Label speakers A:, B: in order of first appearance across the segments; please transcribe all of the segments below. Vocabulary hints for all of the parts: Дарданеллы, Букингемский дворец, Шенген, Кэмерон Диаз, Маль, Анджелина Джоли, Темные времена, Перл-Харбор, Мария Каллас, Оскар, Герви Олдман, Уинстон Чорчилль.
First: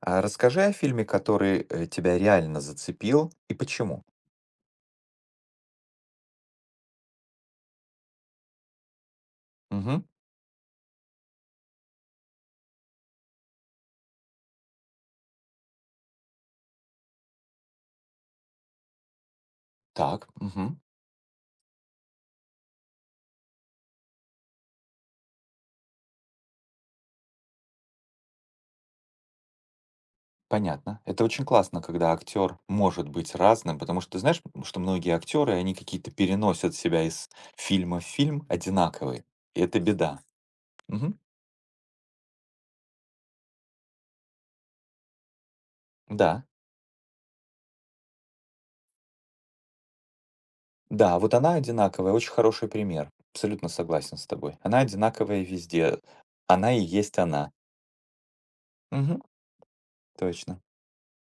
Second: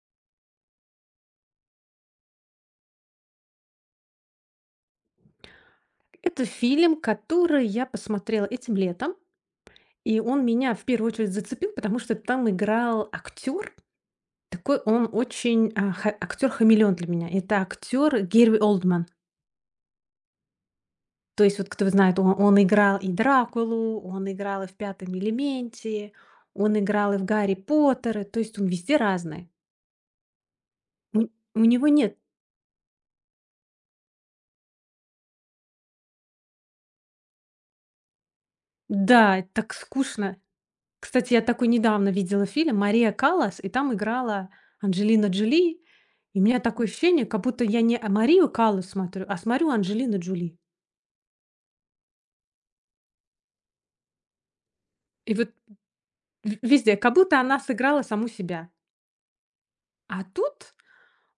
A: А расскажи о фильме, который, тебя реально зацепил и почему.
B: Это фильм, который я посмотрела этим летом,
A: Мгм.
B: и он меня в первую очередь зацепил, потому что там играл актер. Такой он очень актер-хамелеон для меня. Это актер Герви Олдман.
A: Так, мгм.
B: То есть, вот кто знает, он играл и Дракулу, он играл и в пятом элементе, он играл и в Гарри Поттера. То есть он везде разный.
A: Понятно. Это
B: У,
A: очень
B: у
A: классно,
B: него
A: когда
B: нет.
A: актер может быть разным, потому что ты знаешь, что многие актеры, они какие-то переносят себя из фильма в фильм одинаковые.
B: Да,
A: И
B: так
A: это беда.
B: скучно.
A: Мгм.
B: Кстати, я такой недавно видела фильм "Мария Каллас", и там играла Анджелина Джоли. И у
A: Да.
B: меня такое ощущение, как будто я не Марию Каллас смотрю, а смотрю Анджелину Джоли.
A: Да, вот она одинаковая, очень хороший пример. Абсолютно согласен с тобой. Она
B: И
A: одинаковая
B: вот
A: везде.
B: в
A: Она и
B: везде, как
A: есть
B: будто
A: она.
B: она сыграла саму себя.
A: Мгм.
B: А
A: Точно.
B: тут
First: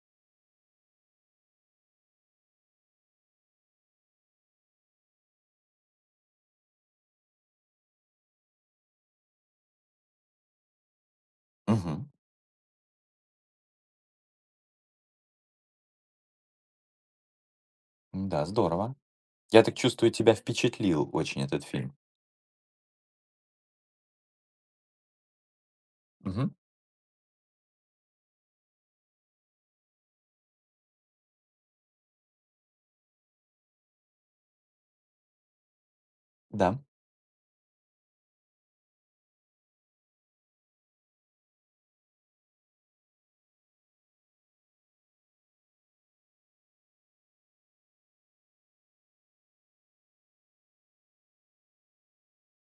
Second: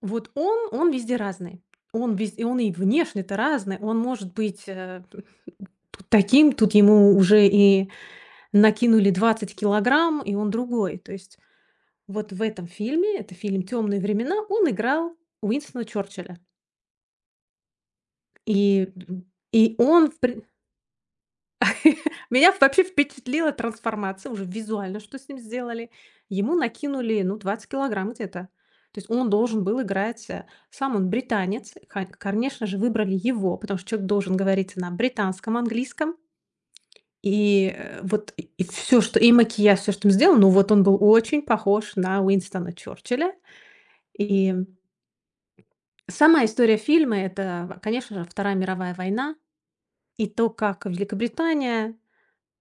B: вот он везде разный. Он и внешне-то разный. Он может быть, вот таким, тут ему уже и накинули 20 килограмм, и он другой. То есть
A: Мгм.
B: вот в этом фильме, это фильм "Темные времена", он играл Уинстона Чорчилля.
A: Да,
B: И
A: здорово.
B: м,
A: Я так
B: и он
A: чувствую,
B: в
A: тебя
B: при
A: впечатлил очень этот фильм.
B: Меня вообще впечатлила трансформация уже визуально, что с ним сделали.
A: Мгм.
B: Ему накинули, ну, 20 килограмм где-то. То есть он должен был играть, сам он британец, конечно же, выбрали его, потому что человек должен говорить на британском английском.
A: Да.
B: И, э, вот и и и макияж, все что им сделано, ну, вот он был очень похож на Уинстона Черчилля. И сама история фильма — это, конечно же, Вторая мировая война и то, как Великобритания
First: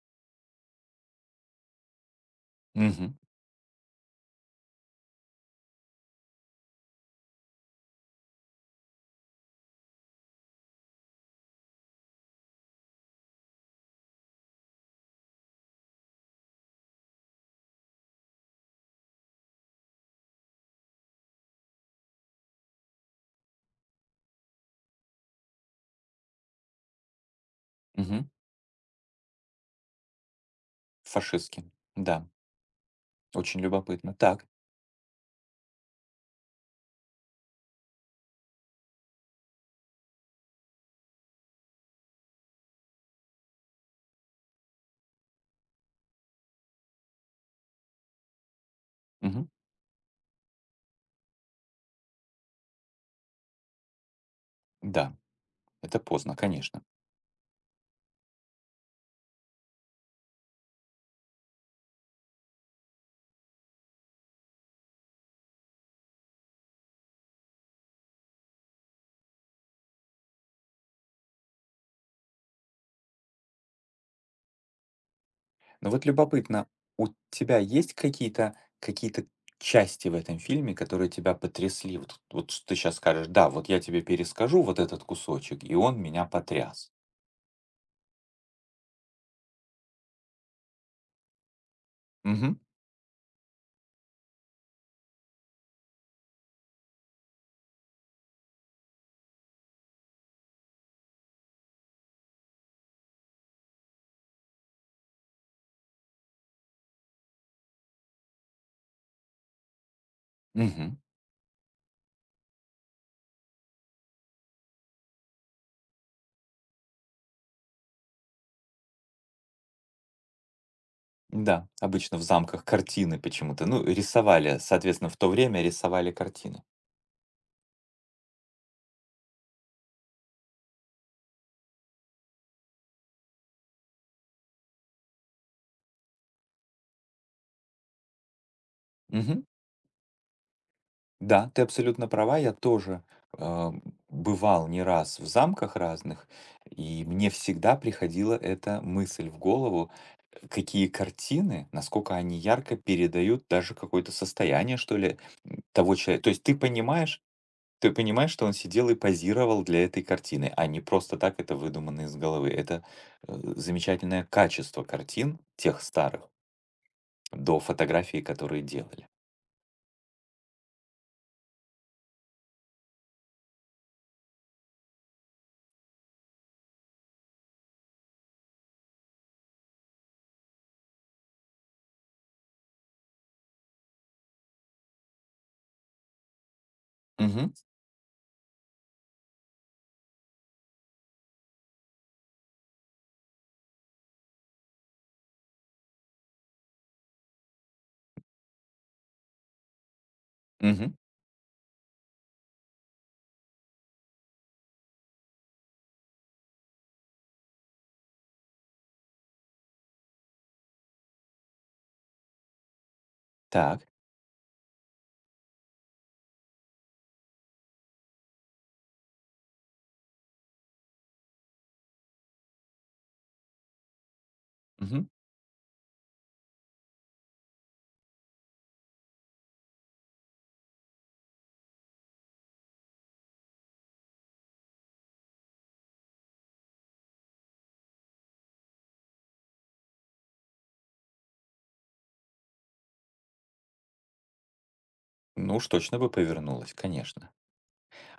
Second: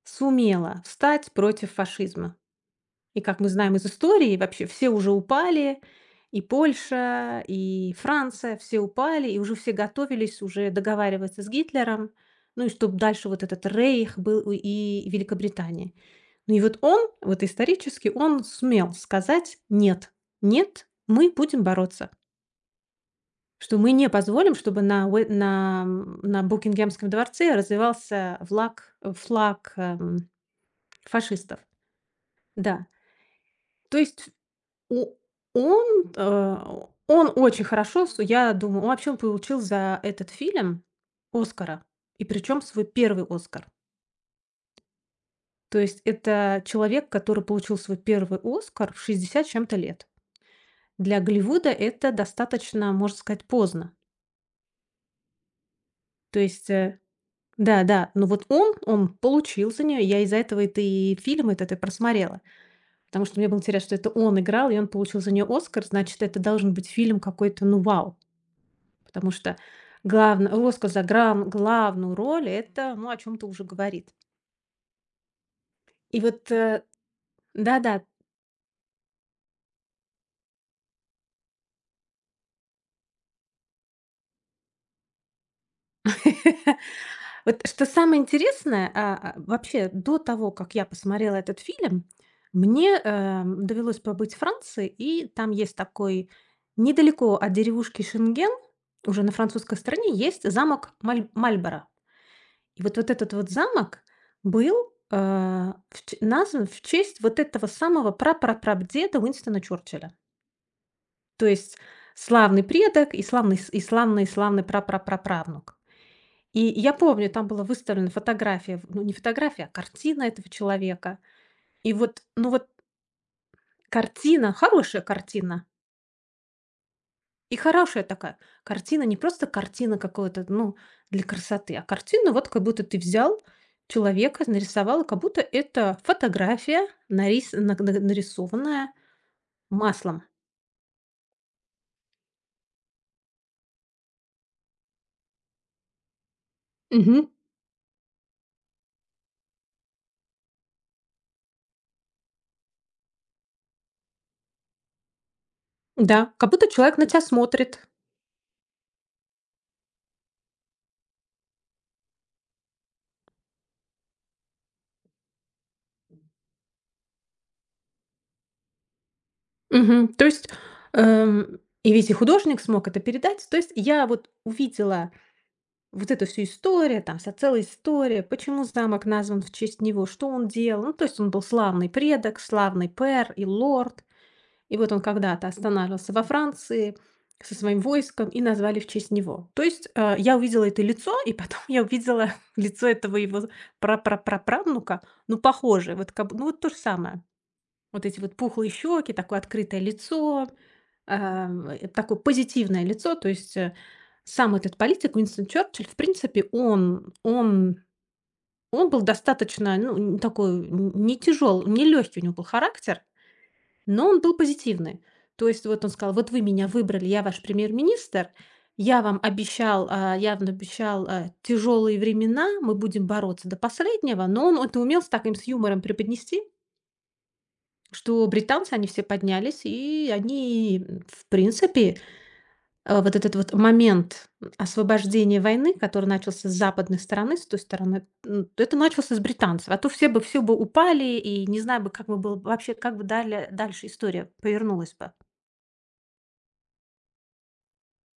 B: сумела встать против фашизма.
A: Мгм.
B: И, как мы знаем из истории, вообще все уже упали, и Польша, и Франция, все упали, и уже все готовились уже договариваться с Гитлером, ну и чтобы дальше вот этот рейх был и Великобритании. Ну и вот он, вот исторически, он сумел сказать: «Нет, нет, мы будем бороться», что мы не позволим, чтобы на, на Букингемском дворце
A: Мгм.
B: развивался флаг, флаг фашистов.
A: Фашистским. Да.
B: Да,
A: Очень
B: то
A: любопытно.
B: есть
A: Так.
B: у он, он очень хорошо, с я думаю, он получил за этот фильм "Оскара", и причем свой первый "Оскар". То есть это человек, который получил свой первый "Оскар" в шестьдесят
A: Мгм.
B: с чем-то лет. Для Голливуда это достаточно, можно сказать, поздно.
A: Да, это поздно,
B: То есть,
A: конечно.
B: да-да, но вот он получил за нее. Я из-за этого это и фильм этот и просмотрела, потому что мне было интересно, что это он играл, и он получил за нее "Оскар", значит, это должен быть фильм какой-то, ну, вау. Потому что главн роска главную роль — это, ну, о чем то уже говорит.
A: Но вот
B: И вот,
A: любопытно, у тебя есть
B: да-да.
A: какие-то части в этом фильме, которые тебя потрясли? Вот что ты сейчас скажешь: "Да, вот я тебе перескажу вот этот кусочек, и он меня потряс".
B: Вот что самое интересное, вообще до того, как я посмотрела этот фильм,
A: Мгм.
B: мне, довелось побыть в Франции, и там есть такой недалеко от деревушки Шенген, уже на французской стороне, есть замок Маль. И вот вот этот вот замок был, э, в ч назван в честь вот этого самого прапрапрадеда Уинстона Чурчилля.
A: Мгм.
B: То есть славный предок и славный прапрапраправнук. И я помню, там была выставлена фотография, ну, не фотография, а картина этого человека.
A: Да,
B: И
A: обычно в
B: вот, ну
A: замках
B: вот
A: картины почему-то, ну,
B: картина,
A: рисовали,
B: хорошая
A: соответственно, в то
B: картина,
A: время рисовали картины.
B: и хорошая такая картина, не просто картина какой то ну, для красоты, а картина вот как будто ты взял человека, нарисовал, как будто это фотография, нарисованная
A: Мгм.
B: маслом.
A: Да, ты абсолютно права. Я тоже а, бывал не раз в замках разных, и
B: Мгм.
A: мне всегда приходила эта мысль в голову, какие картины, насколько они ярко передают даже какое-то состояние, что ли, того человека. То
B: Да,
A: есть
B: как
A: ты
B: будто человек на тебя
A: понимаешь,
B: смотрит.
A: ты понимаешь, что он сидел и позировал для этой картины, а не просто так это выдумано из головы. Это замечательное качество картин тех старых до фотографий, которые делали.
B: Мгм. То есть, и художник смог это передать. То есть я вот увидела вот эту всю историю, там вся целая история, почему замок назван в честь него, что он делал. Ну, то есть он был славный предок, славный пэр и лорд. И вот он когда-то останавливался во Франции
A: Угу,
B: со своим войском, и назвали в честь него. То есть, я увидела это лицо, и потом я увидела лицо этого его з ну, похожее, вот как б ну, вот то же самое. Вот эти вот пухлые щеки, такое открытое лицо,
A: угу,
B: такое позитивное лицо. То есть, сам этот политик Уинстон Черчилль, в принципе, он был достаточно, ну, н такой н не тяжёл, не легкий у него был характер.
A: так.
B: Но он был позитивный. То есть вот он сказал: "Вот вы меня выбрали, я ваш премьер-министр. Я вам обещал, я вам обещал, тяжелые времена, мы будем бороться до последнего". Но он это умел с
A: Мгм.
B: таким с юмором преподнести, что британцы, они все поднялись, и они, в принципе, вот этот вот момент освобождения войны, который начался с западной стороны, с той стороны, это начался с британцев. А то все бы упали, и не знаю бы, как бы было вообще, как бы далее дальше история повернулась бы.
A: Ну уж точно бы повернулась, конечно.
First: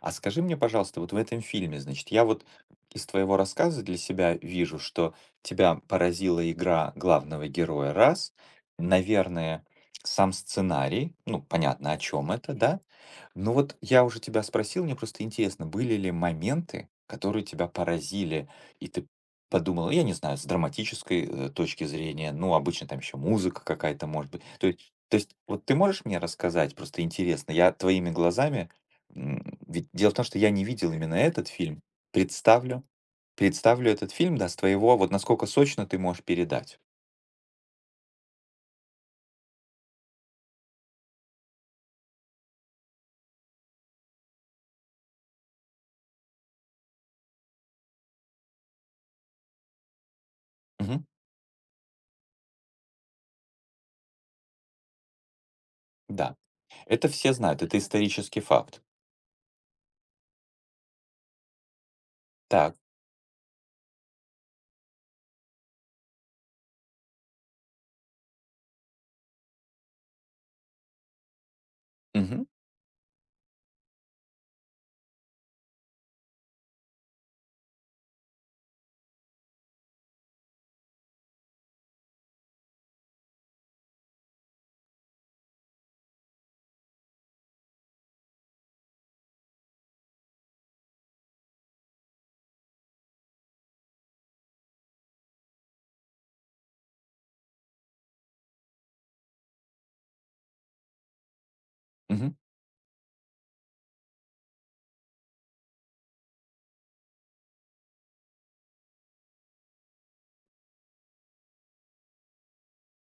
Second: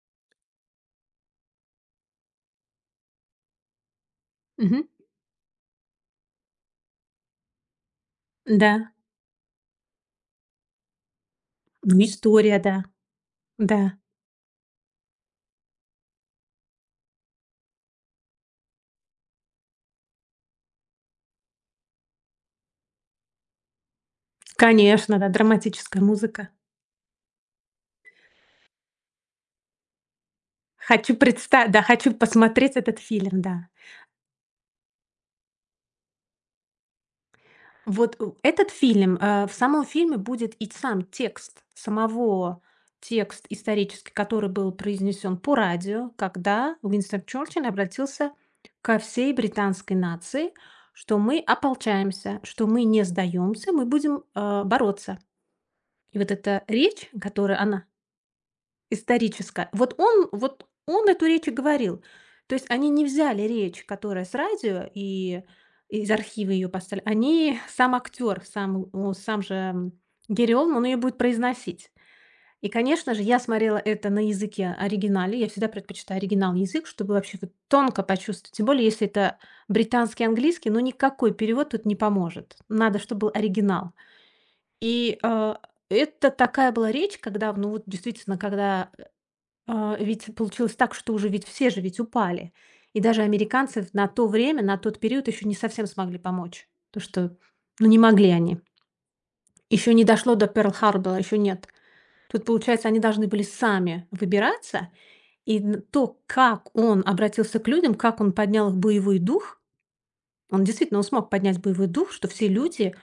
A: А скажи мне, пожалуйста, вот в этом фильме, значит, я вот из твоего рассказа для себя вижу,
B: Мгм.
A: что тебя поразила игра главного героя раз,
B: Да.
A: наверное, сам сценарий, ну, понятно, о
B: Ну,
A: чем это,
B: история,
A: да?
B: да.
A: Но вот
B: Да.
A: я уже тебя спросил, мне просто интересно, были ли моменты, которые тебя поразили, и ты подумал, я не знаю, с драматической точки зрения, ну, обычно там еще музыка какая-то может быть. То есть, то
B: Конечно, да,
A: есть вот ты
B: драматическая
A: можешь мне
B: музыка.
A: рассказать, просто интересно, я твоими глазами. Ведь дело в том, что я не видел
B: Хочу
A: именно этот
B: предста Да,
A: фильм.
B: хочу посмотреть
A: Представлю
B: этот фильм, да.
A: представлю этот фильм, да, с твоего вот насколько сочно ты можешь передать.
B: Вот у этот фильм, в самом фильме будет и сам текст исторический, который был произнесен по радио, когда Уинстон Черчилль обратился ко всей британской нации,
A: Мгм.
B: что мы ополчаемся, что мы не сдаемся, мы будем, бороться. И вот
A: Да.
B: эта
A: Это
B: речь,
A: все
B: которая
A: знают, это
B: она
A: исторический факт.
B: Историческая. Вот он эту речь и говорил. То есть
A: Так.
B: они не взяли речь, которая с радио, и из архива ее поставили. Они Сам актер, сам, ну, сам же, Гэри Олдман, он ее будет произносить.
A: Мгм.
B: И, конечно же, я смотрела это на языке оригинале. Я всегда предпочитаю оригинал язык, чтобы вообще вот тонко почувствовать. Тем более, если это британский английский, но никакой перевод тут не поможет. Надо, чтобы был оригинал. И, это такая была речь, когда, ну, вот действительно, ведь получилось так, что уже ведь все же ведь упали. И даже американцы на то время, на тот период еще не совсем смогли помочь. То, что, ну, не могли они. Еще не дошло до Перл-Харбора, еще нет.
A: Мгм.
B: Тут, получается, они должны были сами выбираться. И н то, как он обратился к людям, как он поднял их боевой дух, он действительно, он смог поднять боевой дух, что все люди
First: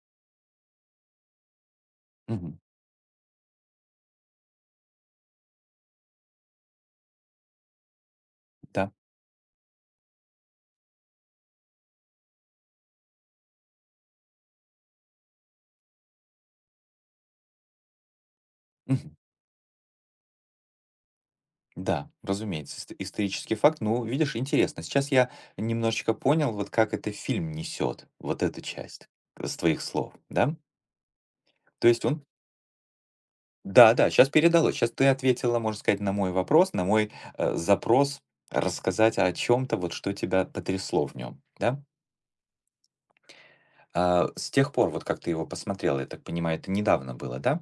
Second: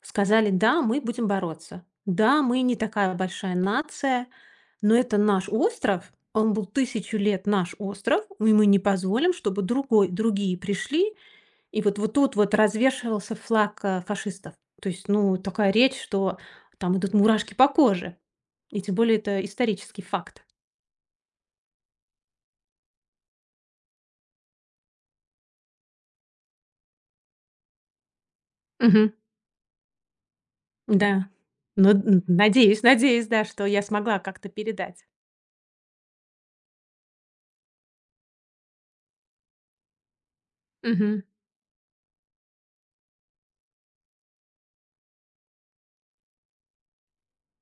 B: сказали: "Да, мы будем бороться. Да,
A: Мгм.
B: мы не такая большая нация, но это наш остров. Он был 1000 лет наш остров, и мы не
A: Да.
B: позволим, чтобы другой другие пришли". И вот вот тут вот развешивался флаг, фашистов. То есть, ну, такая речь, что там идут мурашки по коже. И тем
A: Мгм.
B: более это исторический факт.
A: Да, разумеется, исторический факт. Ну, видишь, интересно. Сейчас я немножечко понял, вот как это фильм несет, вот эту часть
B: Мгм.
A: с твоих слов, да?
B: Да.
A: То
B: Но
A: есть
B: н
A: он.
B: надеюсь надеюсь, да, что я
A: Да-да,
B: смогла
A: сейчас
B: как-то
A: передалось. Сейчас
B: передать.
A: ты ответила, можно сказать, на мой вопрос, на мой, запрос рассказать о чем то вот что тебя потрясло в
B: Мгм.
A: нем, да? А, с тех пор, вот как ты его посмотрела, я так понимаю, это недавно было, да?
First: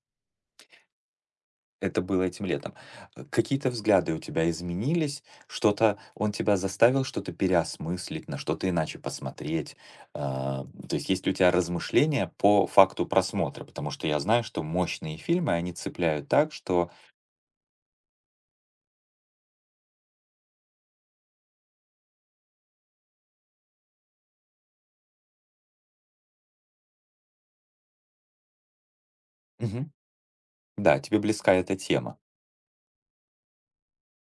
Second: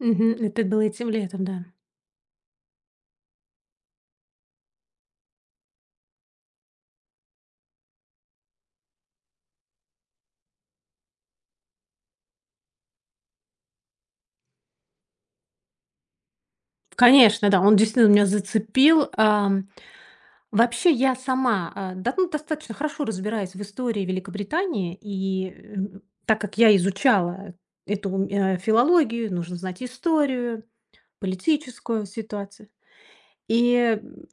B: Мгм. Это было этим летом, да.
A: Это было этим летом. Какие-то взгляды у тебя изменились? Что-то он тебя заставил что-то переосмыслить, на что-то иначе посмотреть? То есть есть ли у тебя размышления по факту просмотра? Потому что я знаю, что мощные фильмы, они цепляют так, что.
B: Конечно, да, он действительно меня зацепил. Вообще я сама, да, ну, достаточно хорошо разбираюсь в истории Великобритании, и, так как я изучала эту, филологию, нужно знать
A: Мгм.
B: историю,
A: Да, тебе близка эта
B: политическую
A: тема.
B: ситуацию. И, м,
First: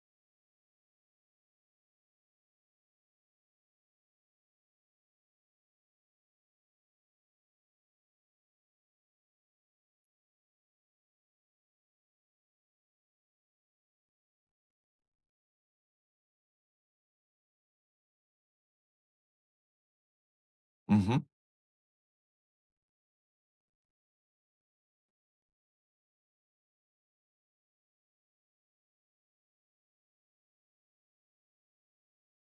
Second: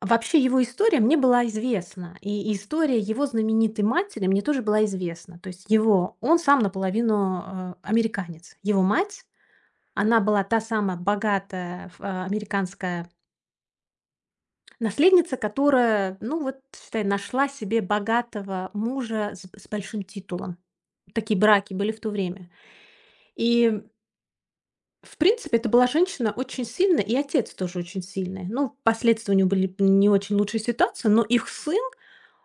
B: вообще его история мне была известна, и история его знаменитой матери мне тоже была известна. То есть его он сам наполовину, американец. Его мать, она была та самая богатая американская наследница, которая, ну вот, считай, нашла себе богатого мужа с большим титулом.
A: Мгм.
B: Такие браки были в то время. И, в принципе, это была женщина очень сильная, и отец тоже очень сильный. Ну, впоследствии у него были не очень лучшие ситуации, но их сын,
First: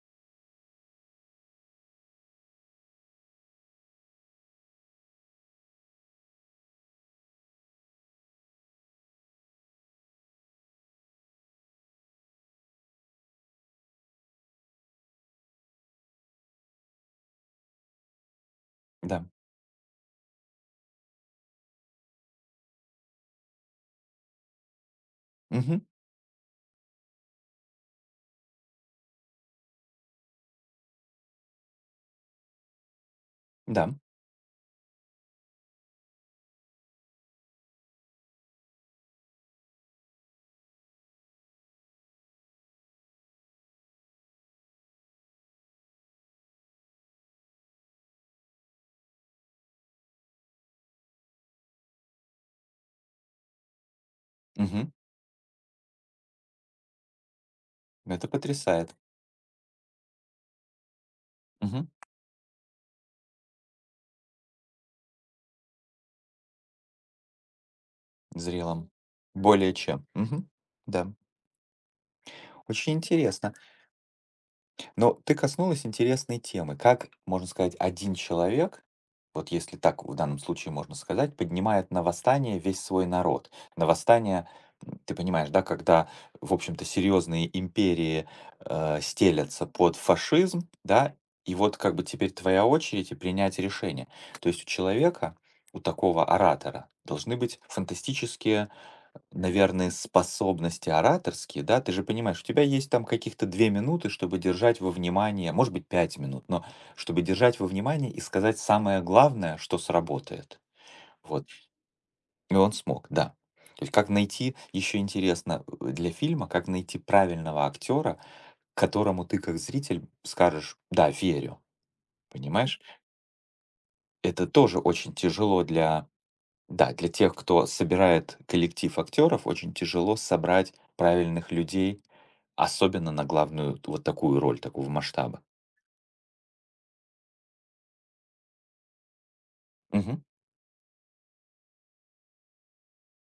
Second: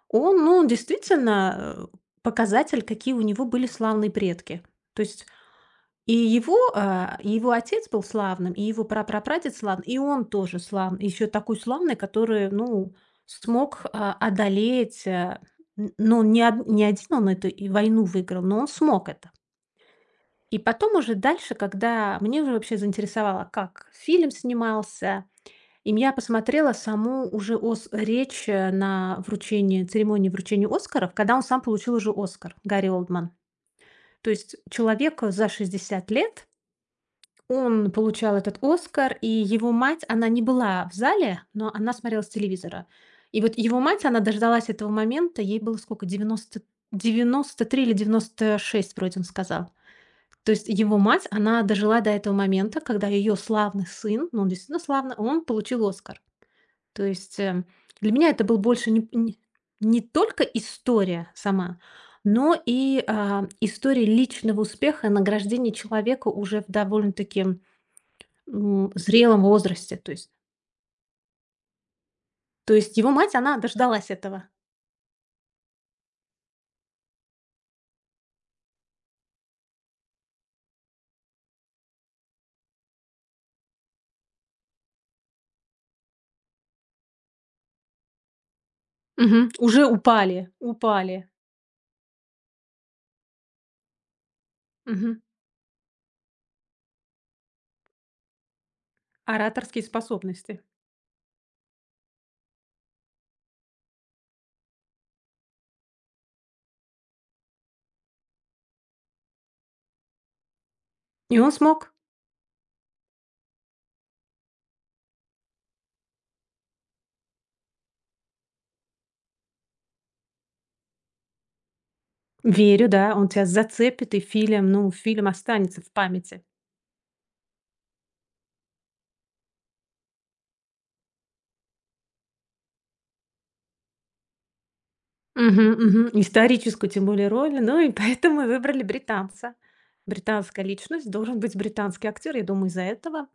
B: он, ну, действительно э, показатель, какие у него были славные предки. То есть и его, и его отец был славным, и его прапрапрадед славный, и он тоже славный. Еще такой славный, который, ну, смог, одолеть, а, н но не од не один он эту войну выиграл, но он смог
A: Да.
B: это. И потом уже дальше, когда мне уже вообще заинтересовало, как фильм снимался,
A: Мгм.
B: я посмотрела саму уже ос речь, на вручении церемонии вручения "Оскаров", когда он сам получил уже "Оскар", Гарри Олдман.
A: Да.
B: То есть человек за 60 лет он получал этот "Оскар", и его мать, она не была в зале, но она смотрела с телевизора. И вот его мать, она дождалась этого момента, ей было сколько, 93 или 96 вроде он сказал. То есть его мать, она дожила до этого момента, когда ее славный сын, ну, он действительно
A: Мгм.
B: славный, он получил "Оскар". То есть, для
A: Это
B: меня это был больше
A: потрясает.
B: не только история сама,
A: Мгм.
B: но и, история личного успеха и награждения человека уже в довольно-таки
A: Зрелом.
B: Зрелом
A: Более
B: возрасте,
A: чем.
B: то есть
A: Мгм. Да.
B: то
A: Очень
B: есть его мать,
A: интересно.
B: она дождалась этого.
A: Но ты коснулась интересной темы. Как, можно сказать, один человек, вот если так в данном случае можно сказать, поднимает на восстание весь свой народ. На восстание, ты понимаешь, да, когда, в общем-то, серьезные империи
B: Мгм.
A: стелятся
B: Уже
A: под
B: упали,
A: фашизм, да,
B: упали.
A: и вот как бы теперь твоя очередь и принять решение. То есть у
B: Мгм.
A: человека, у такого оратора, должны быть фантастические.
B: Ораторские
A: Наверное,
B: способности.
A: способности ораторские, да? Ты же понимаешь, у тебя есть там каких-то 2 минуты, чтобы держать во внимание, может быть, 5 минут, но чтобы держать во внимание и сказать самое главное, что сработает.
B: И
A: Вот.
B: он смог.
A: И он смог, да. То есть как найти, еще интересно для фильма, как найти правильного актера, которому ты как зритель скажешь: "Да, верю". Понимаешь?
B: Верю, да, он тебя зацепит, и
A: Это
B: фильм,
A: тоже
B: ну,
A: очень
B: фильм
A: тяжело
B: останется в
A: для.
B: памяти.
A: Да, для тех, кто собирает коллектив актеров, очень тяжело собрать правильных людей, особенно на главную вот такую роль, такого масштаба.
B: Мгм, мгм. Историческую, тем более, роль. Ну и поэтому и выбрали британца.
A: Мгм.
B: Британская личность, должен быть британский актер. Я думаю, из-за этого.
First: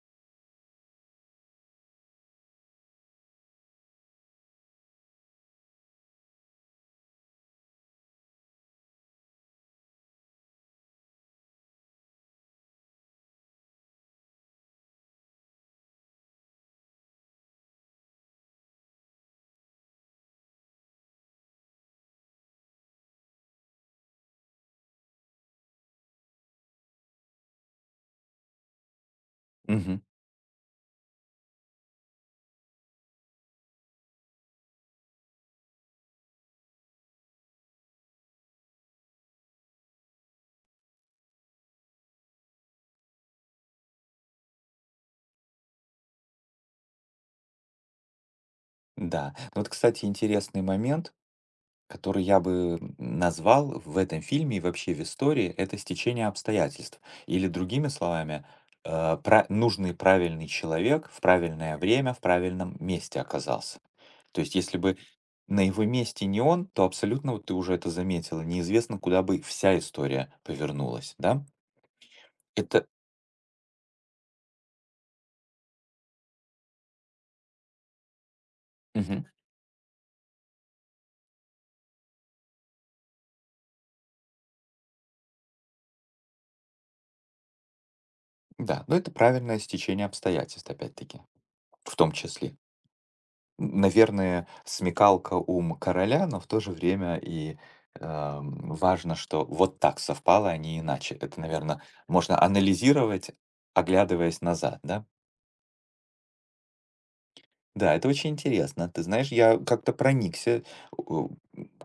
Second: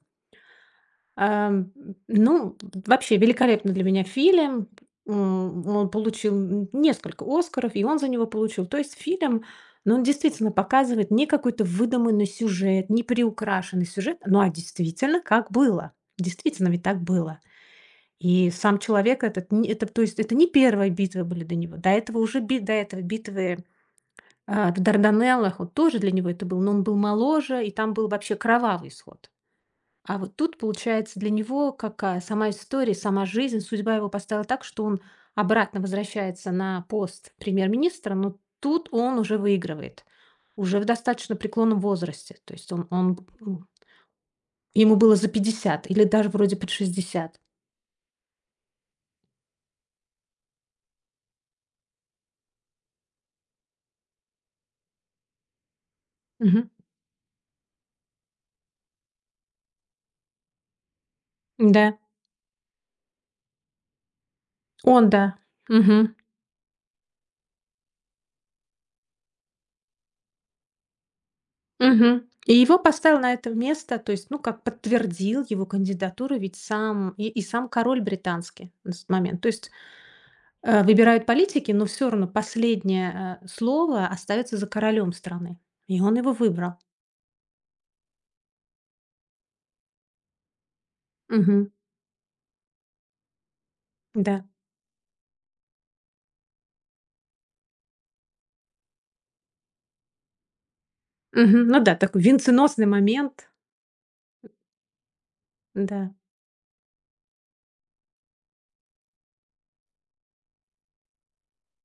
B: Ам, ну, вообще великолепный для меня фильм. Он получил н несколько "Оскаров", и он за него получил. То есть фильм, ну, он действительно показывает не какой-то выдуманный сюжет, не приукрашенный сюжет, ну, а действительно, как было. Действительно ведь так было. И сам человек этот не это, то есть это не одни битвы были до него. До этого битвы, в Дарданеллах, вот тоже для него это был, но он был моложе, и там был вообще кровавый исход.
A: Мгм.
B: А вот тут, получается, для него какая сама история, сама жизнь, судьба его поставила так, что он обратно возвращается на пост премьер-министра, но тут он уже выигрывает, уже в достаточно преклонном возрасте. То есть м, ему было за 50 или даже вроде под 60.
A: Да. Ну вот, кстати, интересный момент, который я бы назвал в этом фильме и вообще в истории, это стечение
B: Мгм.
A: обстоятельств. Или другими словами, нужный правильный человек в правильное
B: Да,
A: время, в правильном месте оказался. То есть, если бы
B: он, да.
A: на его
B: Мгм.
A: месте не он, то абсолютно, вот ты уже это заметила, неизвестно, куда бы вся история повернулась, да?
B: Мгм. И его
A: Это,
B: поставил на это место, то есть, ну, как подтвердил его кандидатуру, ведь сам и сам король британский на тот
A: мгм,
B: момент. То есть выбирают политики, но все равно последнее, слово остается за королем страны. И он его выбрал.
A: да, но это правильное стечение обстоятельств, опять-таки,
B: Мгм.
A: в том числе.
B: Да.
A: Наверное, смекалка, ум короля, но в то же время и, важно, что вот так совпало, а не иначе. Это,
B: Мгм. Ну
A: наверное,
B: да, такой
A: можно
B: венценосный
A: анализировать,
B: момент.
A: оглядываясь назад, да?
B: Да.
A: Да, это очень интересно. Ты знаешь, я как-то проникся, у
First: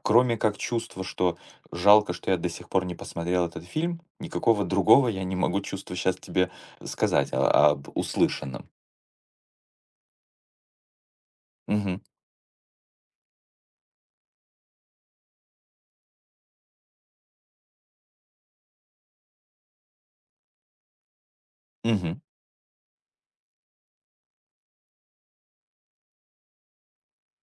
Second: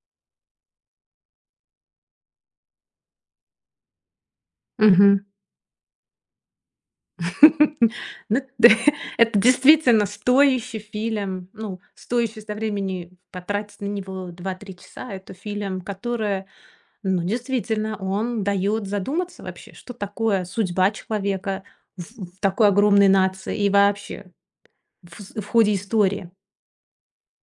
A: кроме как чувства, что жалко, что я до сих пор не посмотрел этот фильм, никакого другого
B: Мгм.
A: я не могу чувства сейчас тебе сказать о об
B: Ну да,
A: услышанном.
B: это действительно стоящий фильм. Ну,
A: Мгм.
B: стоящий со времени потратить на него два-три часа. Это фильм, который, ну, действительно, он даёт задуматься вообще, что такое судьба человека в
A: Мгм.
B: такой огромной нации и вообще в ходе истории.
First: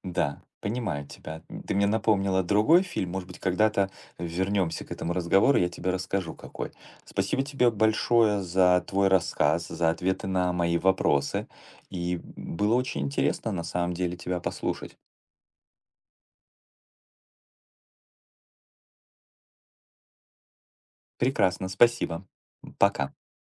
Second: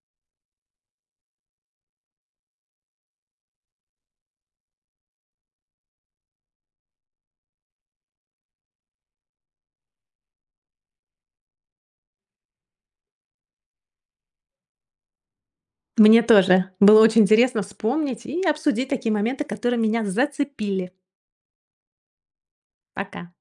A: Да, понимаю тебя. Ты мне напомнила другой фильм. Может быть, когда-то вернемся к этому разговору, я тебе расскажу какой. Спасибо тебе большое за твой рассказ, за ответы на мои вопросы. И было очень интересно, на самом деле, тебя послушать.
B: Мне тоже. Было очень интересно вспомнить и обсудить такие моменты, которые меня зацепили.
A: Прекрасно, спасибо. Пока.
B: Пока.